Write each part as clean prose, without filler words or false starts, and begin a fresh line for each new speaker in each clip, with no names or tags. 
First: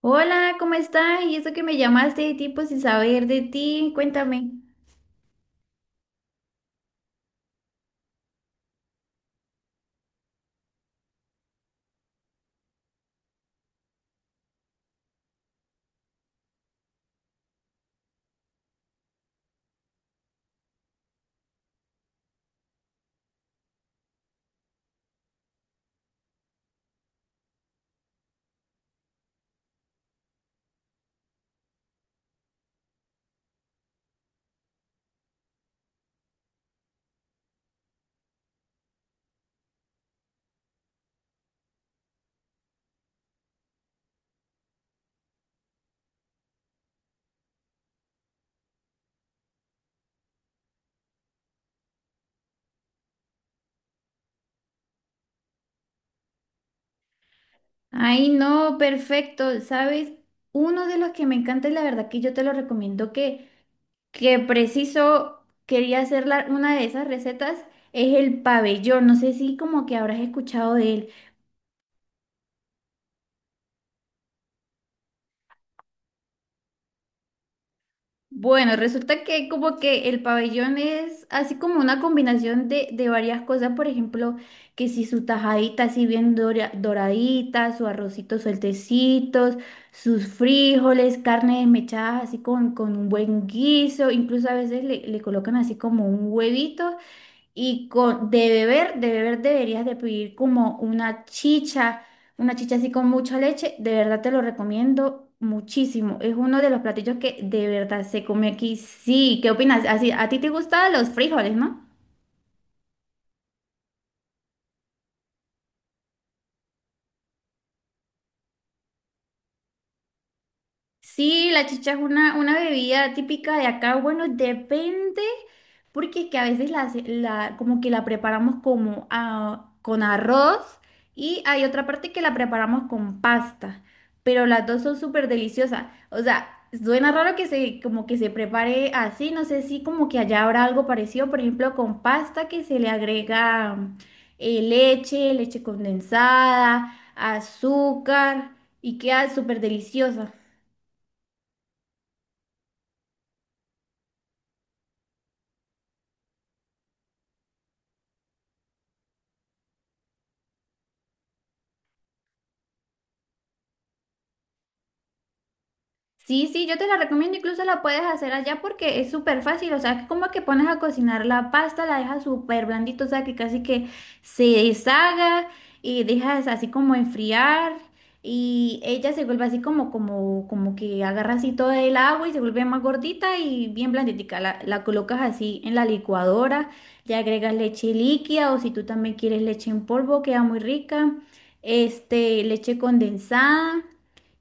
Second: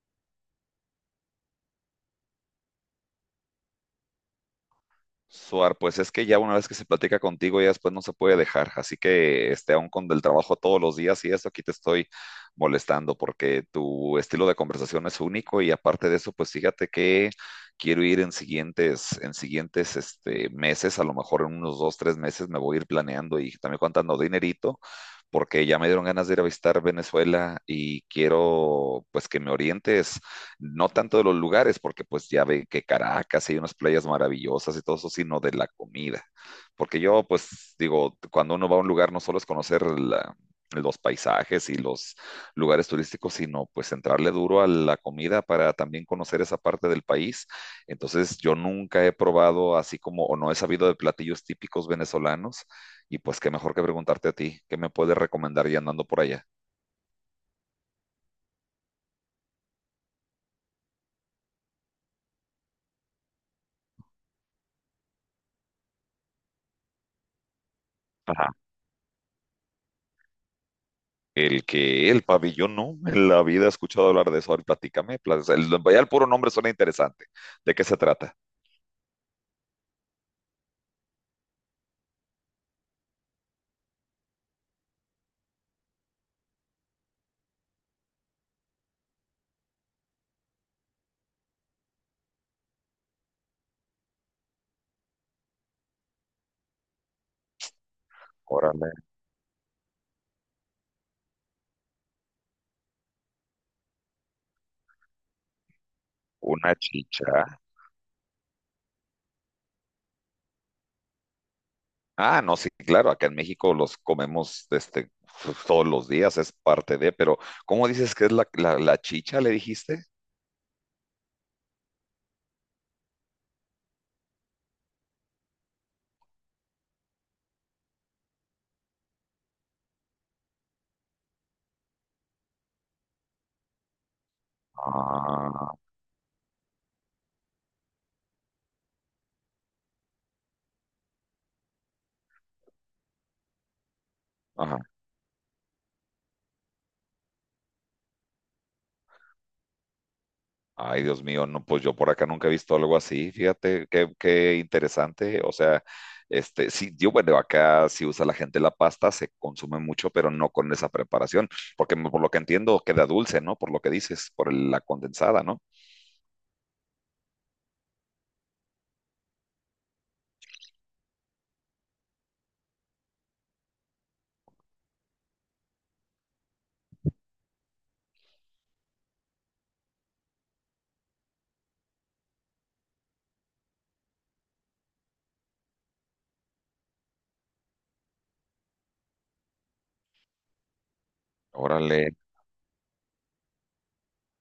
Hola, ¿cómo estás? Y eso que me llamaste de tipo sin saber de ti, cuéntame.
Suar, pues es que ya una vez que se platica contigo, ya después no se puede dejar. Así que, aún con el trabajo todos los días y eso, aquí te estoy molestando porque tu estilo de conversación es único y aparte de eso, pues fíjate que quiero ir en siguientes meses, a lo mejor en unos dos, tres meses me voy a ir planeando y también contando dinerito porque ya me dieron ganas de ir a visitar Venezuela y quiero, pues, que me orientes no tanto de los lugares, porque pues ya ve que Caracas hay unas playas maravillosas y todo eso, sino de la comida. Porque yo pues digo, cuando uno va a un lugar no solo es conocer los paisajes y los lugares turísticos, sino pues entrarle duro a la comida para también conocer esa parte del país. Entonces yo nunca he probado así como, o no he sabido de platillos típicos venezolanos, y pues qué mejor que preguntarte a ti, ¿qué me puedes recomendar ya andando por allá?
Ay, no, perfecto. ¿Sabes? Uno de los que me encanta y la verdad que yo te lo recomiendo que preciso quería hacer una de esas recetas es el pabellón. No sé si como que habrás escuchado de él.
El pabellón, no, en la vida he escuchado hablar de eso. Ahora platícame, ya el puro nombre suena interesante. ¿De qué se trata?
Bueno, resulta que como que el pabellón es así como una combinación de varias cosas, por ejemplo, que si su tajadita así bien doradita, su arrocito sueltecitos, sus frijoles, carne desmechada así con un buen guiso, incluso a veces le colocan así como un huevito y con,
Órale,
de beber deberías de pedir como una chicha así con mucha leche. De verdad te lo recomiendo muchísimo. Es uno de
una
los platillos que
chicha.
de verdad se come aquí. Sí, ¿qué opinas? Así, a ti te gustan los frijoles, ¿no?
Ah, no, sí, claro, acá en México los comemos todos los días, es parte de, pero ¿cómo dices que es la chicha, le dijiste?
Sí, la chicha es una bebida típica de acá. Bueno, depende, porque es que a veces como que la preparamos como con arroz y hay otra parte que la preparamos con pasta, pero las dos son súper
Ah,
deliciosas. O sea, suena raro que se como que se prepare así, no sé si como que allá habrá algo parecido, por ejemplo, con pasta que se le agrega
ajá.
leche, leche condensada, azúcar y queda súper deliciosa.
Ay, Dios mío, no, pues yo por acá nunca he visto algo así, fíjate, qué interesante. O sea, sí, yo, bueno, acá sí usa la gente la pasta, se consume mucho, pero no con esa preparación, porque por lo que entiendo queda dulce, ¿no? Por lo que dices, por la condensada, ¿no?
Sí, sí, yo te la recomiendo, incluso la puedes hacer allá porque es súper fácil, o sea, que como que pones a cocinar la pasta, la dejas súper blandito, o sea, que casi que se deshaga y dejas así como enfriar y ella se vuelve así como que agarra así todo el agua y se vuelve más gordita y bien blanditica, la colocas así en la licuadora, le agregas leche líquida o si tú también quieres leche en polvo, queda muy rica,
Órale,
este, leche condensada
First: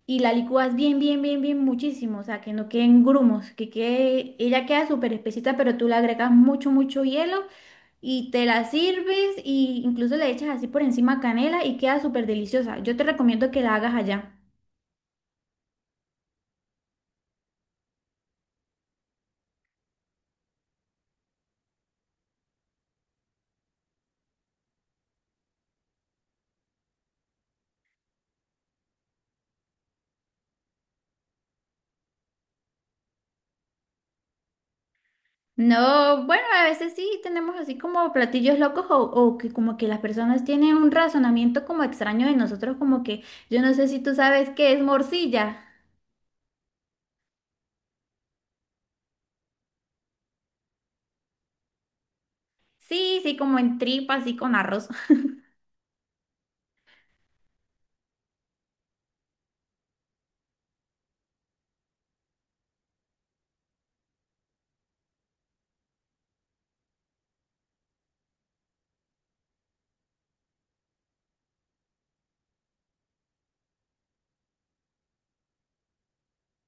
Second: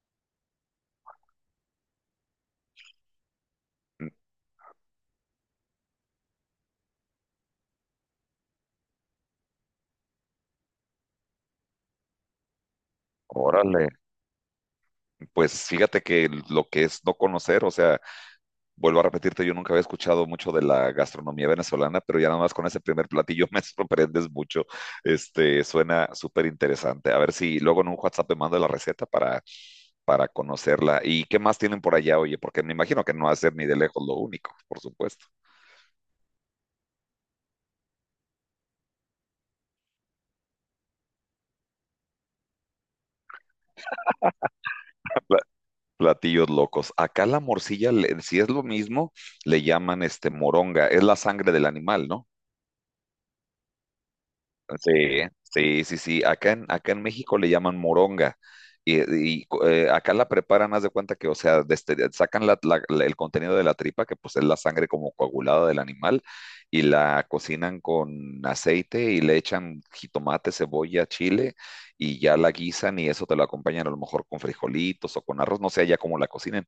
y la licúas bien, bien, bien, bien muchísimo, o sea, que no queden grumos, que
mm,
quede, ella queda súper espesita, pero tú le agregas mucho, mucho hielo y te la sirves y incluso le echas así por encima canela y queda súper deliciosa. Yo te recomiendo que la
órale.
hagas allá.
Pues fíjate que lo que es no conocer, o sea, vuelvo a repetirte, yo nunca había escuchado mucho de la gastronomía venezolana, pero ya nada más con ese primer platillo me sorprendes mucho. Suena súper interesante. A ver si luego en un WhatsApp me mando la receta para conocerla. ¿Y qué más tienen por allá, oye? Porque me imagino que no va a ser ni de lejos lo único, por supuesto.
No, bueno, a veces sí tenemos así como platillos locos o que como que las personas tienen un razonamiento como extraño de nosotros, como que yo no sé si tú sabes qué es
Pla-
morcilla.
Platillos locos. Acá la morcilla, si es lo mismo, le llaman moronga. Es la sangre del animal, ¿no?
Sí, sí, como en tripa, así con arroz.
Sí, sí, sí, sí. Acá en México le llaman moronga. Y, acá la preparan, haz de cuenta que, o sea, sacan el contenido de la tripa, que pues es la sangre como coagulada del animal, y la cocinan con aceite y le echan jitomate, cebolla, chile, y ya la guisan y eso te lo acompañan a lo mejor con frijolitos o con arroz, no sé ya cómo la cocinen.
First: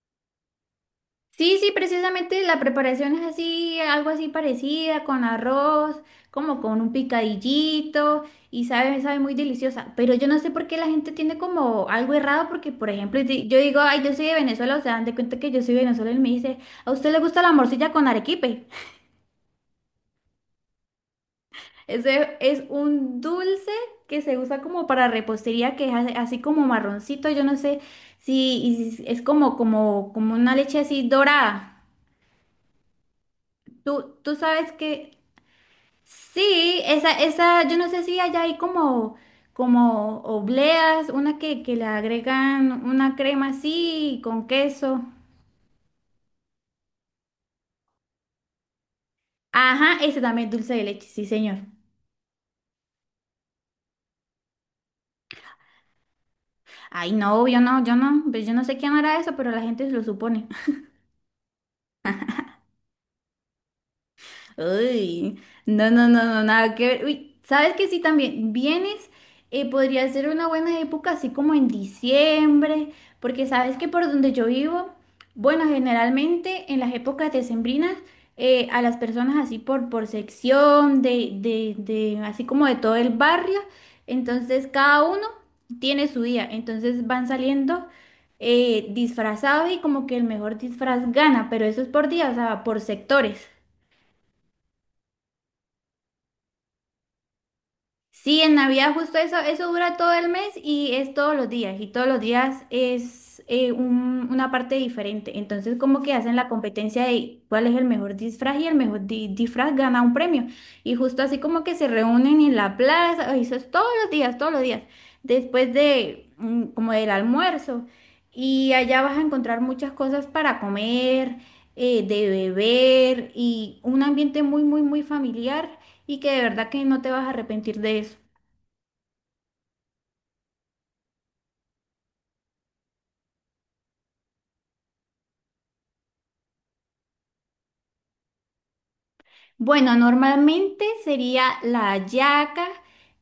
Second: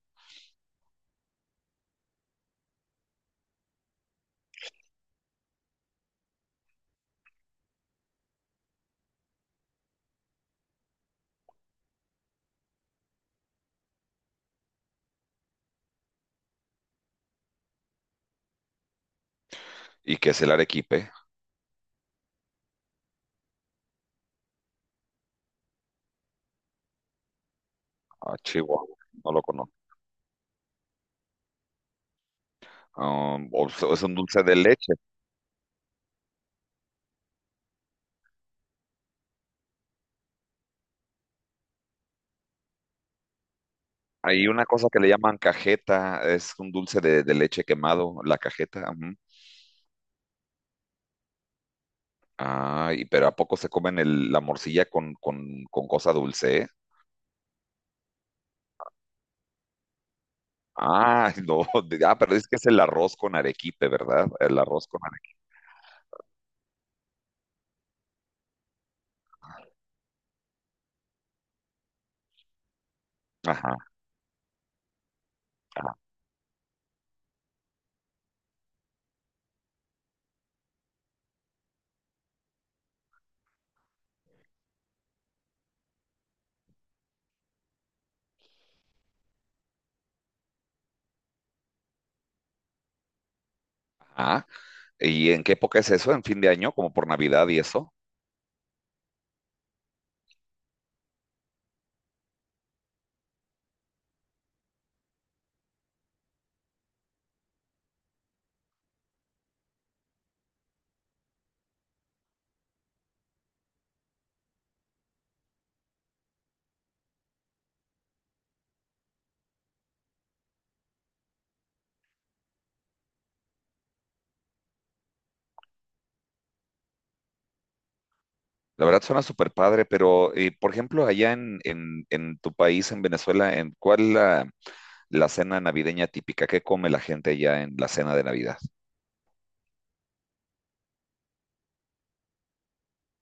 Sí, sí, precisamente la preparación es así, algo así parecida, con arroz, como con un picadillito y sabe, sabe muy deliciosa. Pero yo no sé por qué la gente tiene como algo errado, porque por ejemplo, yo digo, ay, yo soy de Venezuela, o sea, dan de cuenta que yo soy venezolana y me dice, ¿a usted le gusta la morcilla con arequipe?
¿Y que es el arequipe?
Ese es un dulce que se usa como para repostería, que es así como marroncito, yo no sé
Ah,
si y
Chihuahua,
si es
no lo conozco.
como una leche así dorada.
Ah, o sea, es
¿Tú,
un
tú
dulce de
sabes
leche.
que sí, esa, yo no sé si allá hay como, como obleas, una que le agregan una crema así con
Hay una cosa que
queso.
le llaman cajeta, es un dulce de leche quemado, la cajeta. Ujú.
Ajá, ese también es dulce de leche, sí, señor.
Ah, y pero ¿a poco se comen la morcilla con cosa dulce? ¿Eh?
Ay, no, yo no, yo no, pues yo no sé quién hará eso, pero la gente lo supone.
Ah, no, pero es que es el arroz con arequipe, ¿verdad? El arroz con arequipe.
Uy, no, no, no, no, nada que ver. Uy, ¿sabes que sí también? Vienes, podría ser una buena época, así como en diciembre, porque sabes
Ajá,
que por donde yo vivo, bueno,
ajá,
generalmente en las épocas decembrinas, a las personas así por sección, así como de todo el barrio, entonces cada uno tiene su día, entonces van saliendo disfrazados y como que el mejor disfraz gana, pero eso es por día, o sea, por sectores.
ajá. ¿Y en qué época es eso? ¿En fin de año? ¿Como por Navidad y eso?
Sí, en Navidad justo eso, eso dura todo el mes y es todos los días, y todos los días es una parte diferente. Entonces, como que hacen la competencia de cuál es el mejor disfraz y el mejor disfraz gana un premio. Y justo así como que se reúnen en la plaza, eso es todos los días, después de como del almuerzo. Y allá vas a encontrar muchas cosas para comer, de beber y un ambiente muy, muy, muy familiar y que de verdad que no te vas a arrepentir de eso.
La verdad suena súper padre, pero por ejemplo, allá en tu país, en Venezuela, ¿en cuál es la cena navideña típica? ¿Qué come la gente allá en la cena de Navidad?
Bueno, normalmente sería la hallaca,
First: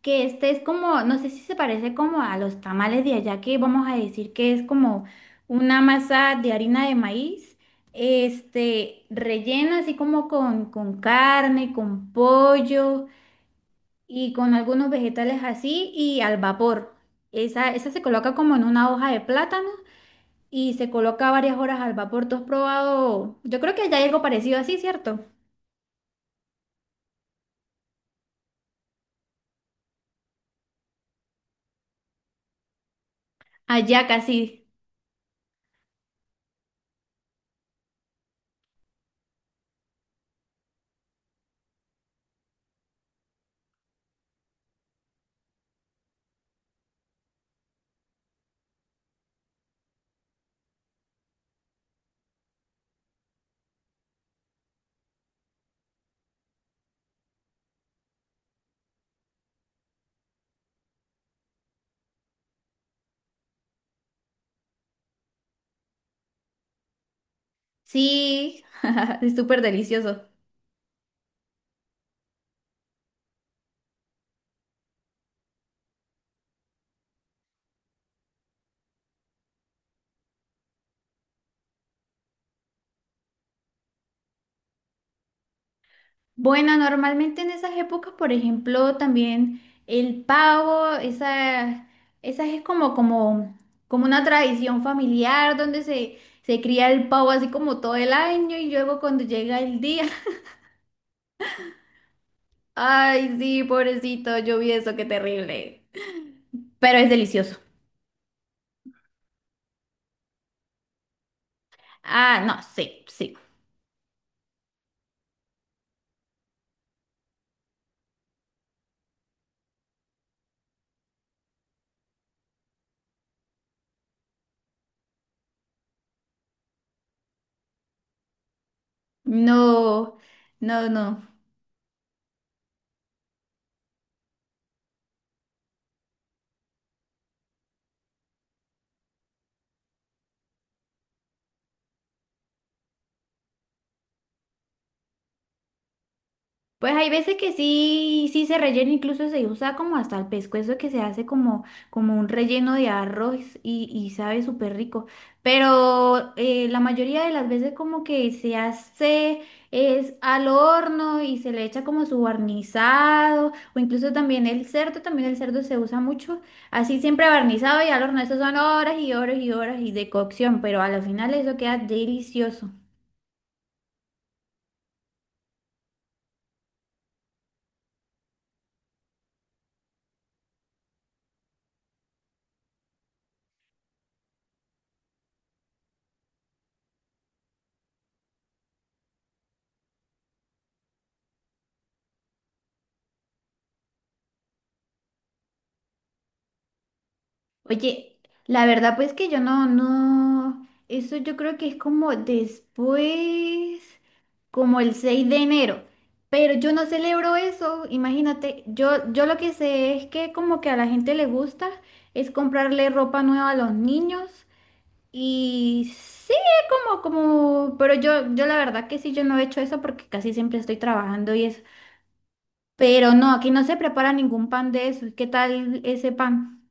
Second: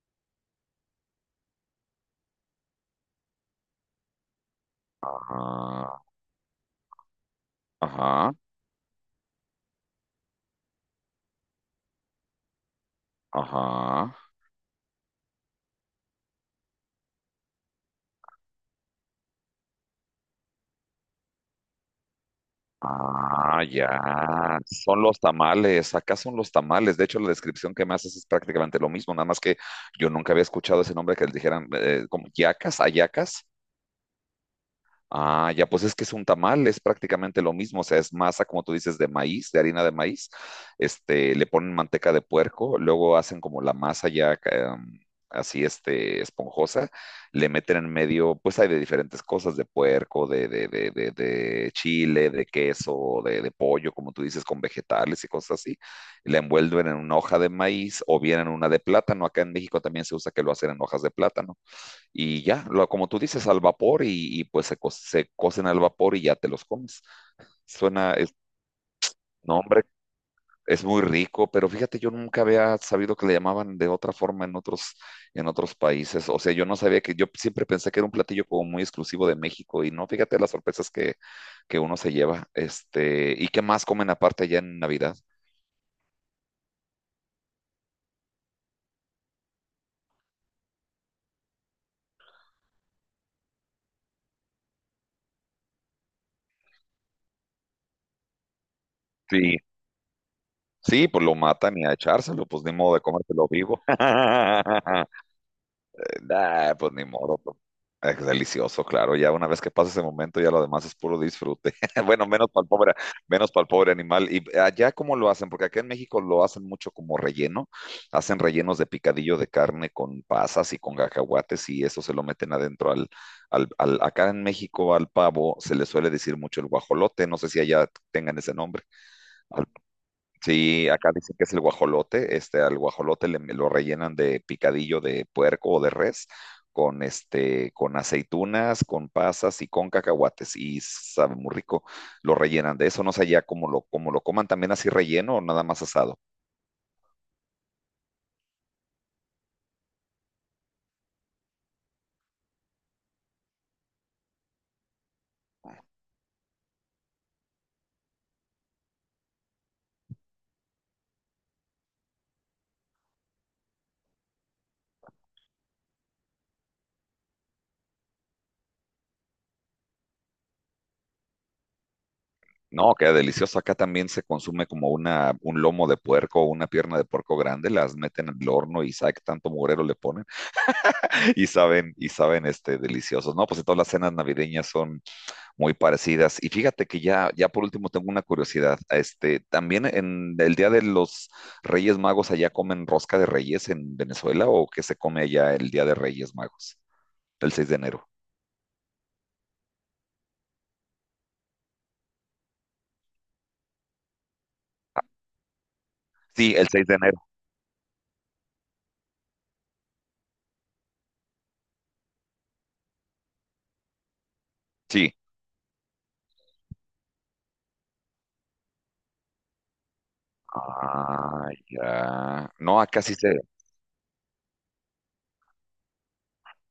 que este es como, no sé si se parece como a los tamales de allá, que vamos a decir que es como una
Ajá.
masa de harina de maíz,
Ajá,
este, rellena así como con carne, con pollo
ajá.
y con algunos vegetales así y al vapor. Esa se coloca como en una hoja de plátano y se coloca varias horas al vapor. ¿Tú has probado? Yo
Ah,
creo que allá hay algo parecido
ya.
así,
Son los
¿cierto?
tamales. Acá son los tamales. De hecho, la descripción que me haces es prácticamente lo mismo, nada más que yo nunca había escuchado ese nombre que les dijeran como yacas, ayacas.
Allá casi.
Ah, ya, pues es que es un tamal, es prácticamente lo mismo, o sea, es masa, como tú dices, de maíz, de harina de maíz, le ponen manteca de puerco, luego hacen como la masa así, esponjosa, le meten en medio, pues hay de diferentes cosas, de puerco, de chile, de queso, de pollo, como tú dices, con vegetales y cosas así, la envuelven en una hoja de maíz o bien en una de plátano, acá en México también se usa que lo hacen en hojas de plátano y ya, como tú dices, al vapor pues se cocen al vapor y ya te los comes. Suena,
Sí, es
no,
súper
hombre,
delicioso.
es muy rico, pero fíjate, yo nunca había sabido que le llamaban de otra forma en otros países. O sea, yo no sabía que, yo siempre pensé que era un platillo como muy exclusivo de México y no, fíjate las sorpresas que uno se lleva. ¿Y qué más comen aparte allá en Navidad?
Bueno, normalmente en esas épocas, por ejemplo, también el pavo, esa es como una tradición familiar donde se cría el pavo así como todo el año y luego cuando
Sí.
llega el día,
Sí, pues lo matan y a echárselo, pues ni modo de
ay,
comértelo
sí,
vivo.
pobrecito, yo vi eso, qué terrible.
Nah, pues
Pero
ni
es
modo.
delicioso.
Pues. Es delicioso, claro. Ya una vez que pasa ese momento, ya lo demás es puro disfrute. Bueno,
Ah, no, sí, sí.
menos para el pobre animal. ¿Y allá cómo lo hacen? Porque acá en México lo hacen mucho como relleno. Hacen rellenos de picadillo de carne con pasas y con cacahuates y eso se lo meten adentro acá en México al pavo se le suele decir mucho el guajolote. No sé si allá tengan ese nombre.
No, no,
Sí, acá
no.
dicen que es el guajolote. Al guajolote lo rellenan de picadillo de puerco o de res, con aceitunas, con pasas y con cacahuates. Y sabe muy rico. Lo rellenan de eso. No sé ya cómo lo coman también así relleno o nada más asado.
Pues hay veces que sí, sí se rellena, incluso se usa como hasta el pescuezo que se hace como, como un relleno de arroz y sabe súper rico. Pero la mayoría de las veces como que se hace es al horno y se le echa como su barnizado o incluso también el cerdo se usa mucho. Así siempre barnizado y al horno, eso son horas y horas y horas y de cocción, pero al final eso queda delicioso.
No, queda delicioso. Acá también se consume como un lomo de puerco o una pierna de puerco grande. Las meten al horno y sabe qué tanto mugrero le ponen. Deliciosos. No, pues todas las cenas navideñas son muy parecidas. Y fíjate que ya por último tengo una curiosidad. También en el Día de los Reyes Magos, ¿allá comen rosca de reyes en Venezuela o qué se come allá el Día de Reyes Magos? El 6 de enero.
Oye, la verdad pues que yo no, no, eso yo creo que es como después, como el 6 de enero, pero
Sí, el
yo no
6 de enero.
celebro eso, imagínate, yo lo que sé es que como que a la gente le gusta es comprarle ropa nueva a los niños
Sí.
y sí, como, como, pero yo la verdad que sí, yo no he hecho eso porque casi siempre estoy trabajando y
Ah,
eso,
ya. No,
pero no, aquí no se prepara ningún pan de eso, ¿qué tal ese pan?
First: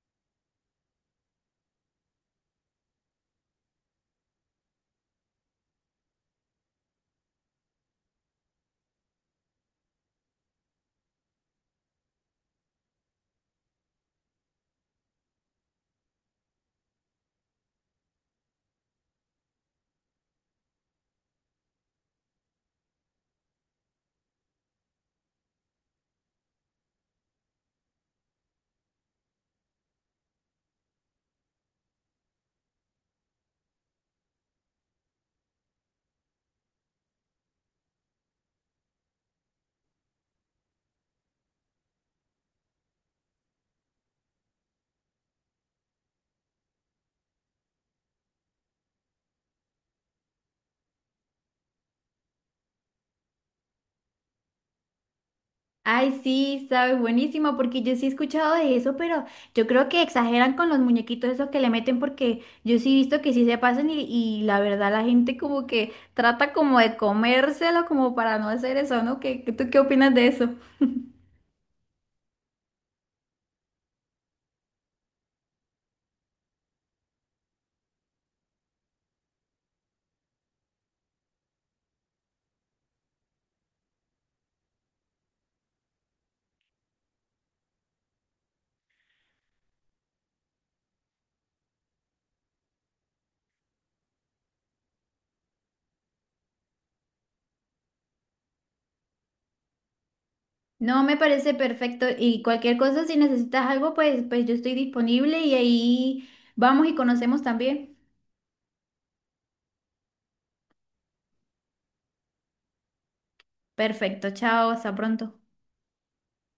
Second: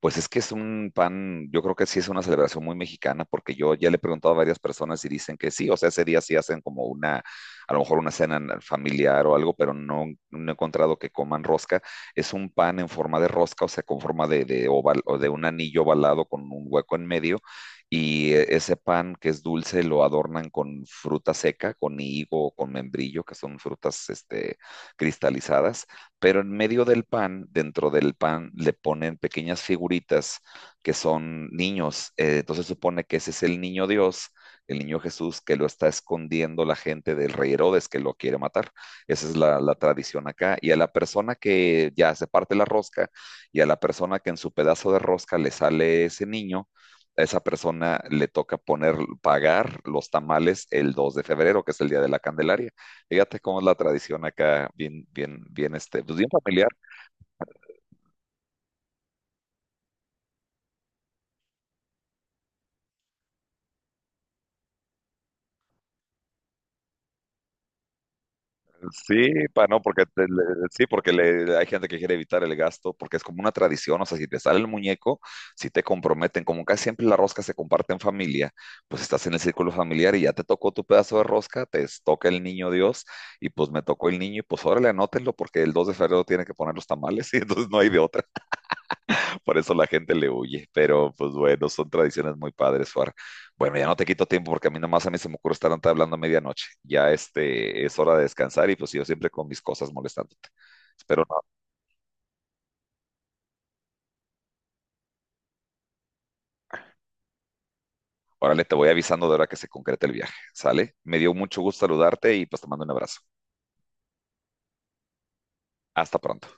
pues es que es un pan, yo creo que sí es una celebración muy mexicana, porque yo ya le he preguntado a varias personas y dicen que sí, o sea, ese día sí hacen como a lo mejor una cena familiar o algo, pero no, no he encontrado que coman rosca. Es un pan en forma de rosca, o sea, con forma de oval o de un anillo ovalado con un hueco en medio, y ese pan que es dulce lo adornan con fruta seca, con higo, con membrillo, que son frutas, cristalizadas pero en medio del pan, dentro del pan, le ponen pequeñas figuritas que son niños. Entonces supone que ese es el niño Dios, el niño Jesús, que lo está escondiendo la gente del rey Herodes, que lo quiere matar. Esa es la tradición acá. Y a la persona que ya se parte la rosca, y a la persona que en su pedazo de rosca le sale ese niño, a esa persona le toca poner, pagar los tamales el 2 de febrero, que es el día de la Candelaria. Fíjate cómo es la tradición acá, bien, bien, bien, pues
Ay,
bien
sí,
familiar.
sabes, buenísimo, porque yo sí he escuchado de eso, pero yo creo que exageran con los muñequitos esos que le meten, porque yo sí he visto que sí se pasan y la verdad la gente como que trata como de comérselo como para no hacer eso, ¿no?
Sí,
¿Qué, tú qué
no, porque
opinas de eso?
sí, porque hay gente que quiere evitar el gasto, porque es como una tradición, o sea, si te sale el muñeco, si te comprometen, como casi siempre la rosca se comparte en familia, pues estás en el círculo familiar y ya te tocó tu pedazo de rosca, te toca el niño Dios, y pues me tocó el niño, y pues órale, anótenlo, porque el 2 de febrero tiene que poner los tamales, y entonces no hay de otra. Por eso la gente le huye, pero pues bueno, son tradiciones muy padres, Suar. Bueno, ya no te quito tiempo porque a mí nomás a mí se me ocurre estar hablando a medianoche. Ya este es hora de descansar y pues yo siempre con mis cosas molestándote.
No, me
Espero no.
parece perfecto y cualquier cosa, si necesitas algo, pues, pues yo estoy disponible y ahí vamos y conocemos también.
Órale, te voy avisando de hora que se concrete el viaje, ¿sale? Me dio mucho gusto saludarte y pues te mando un abrazo.
Perfecto, chao, hasta pronto.
Hasta pronto.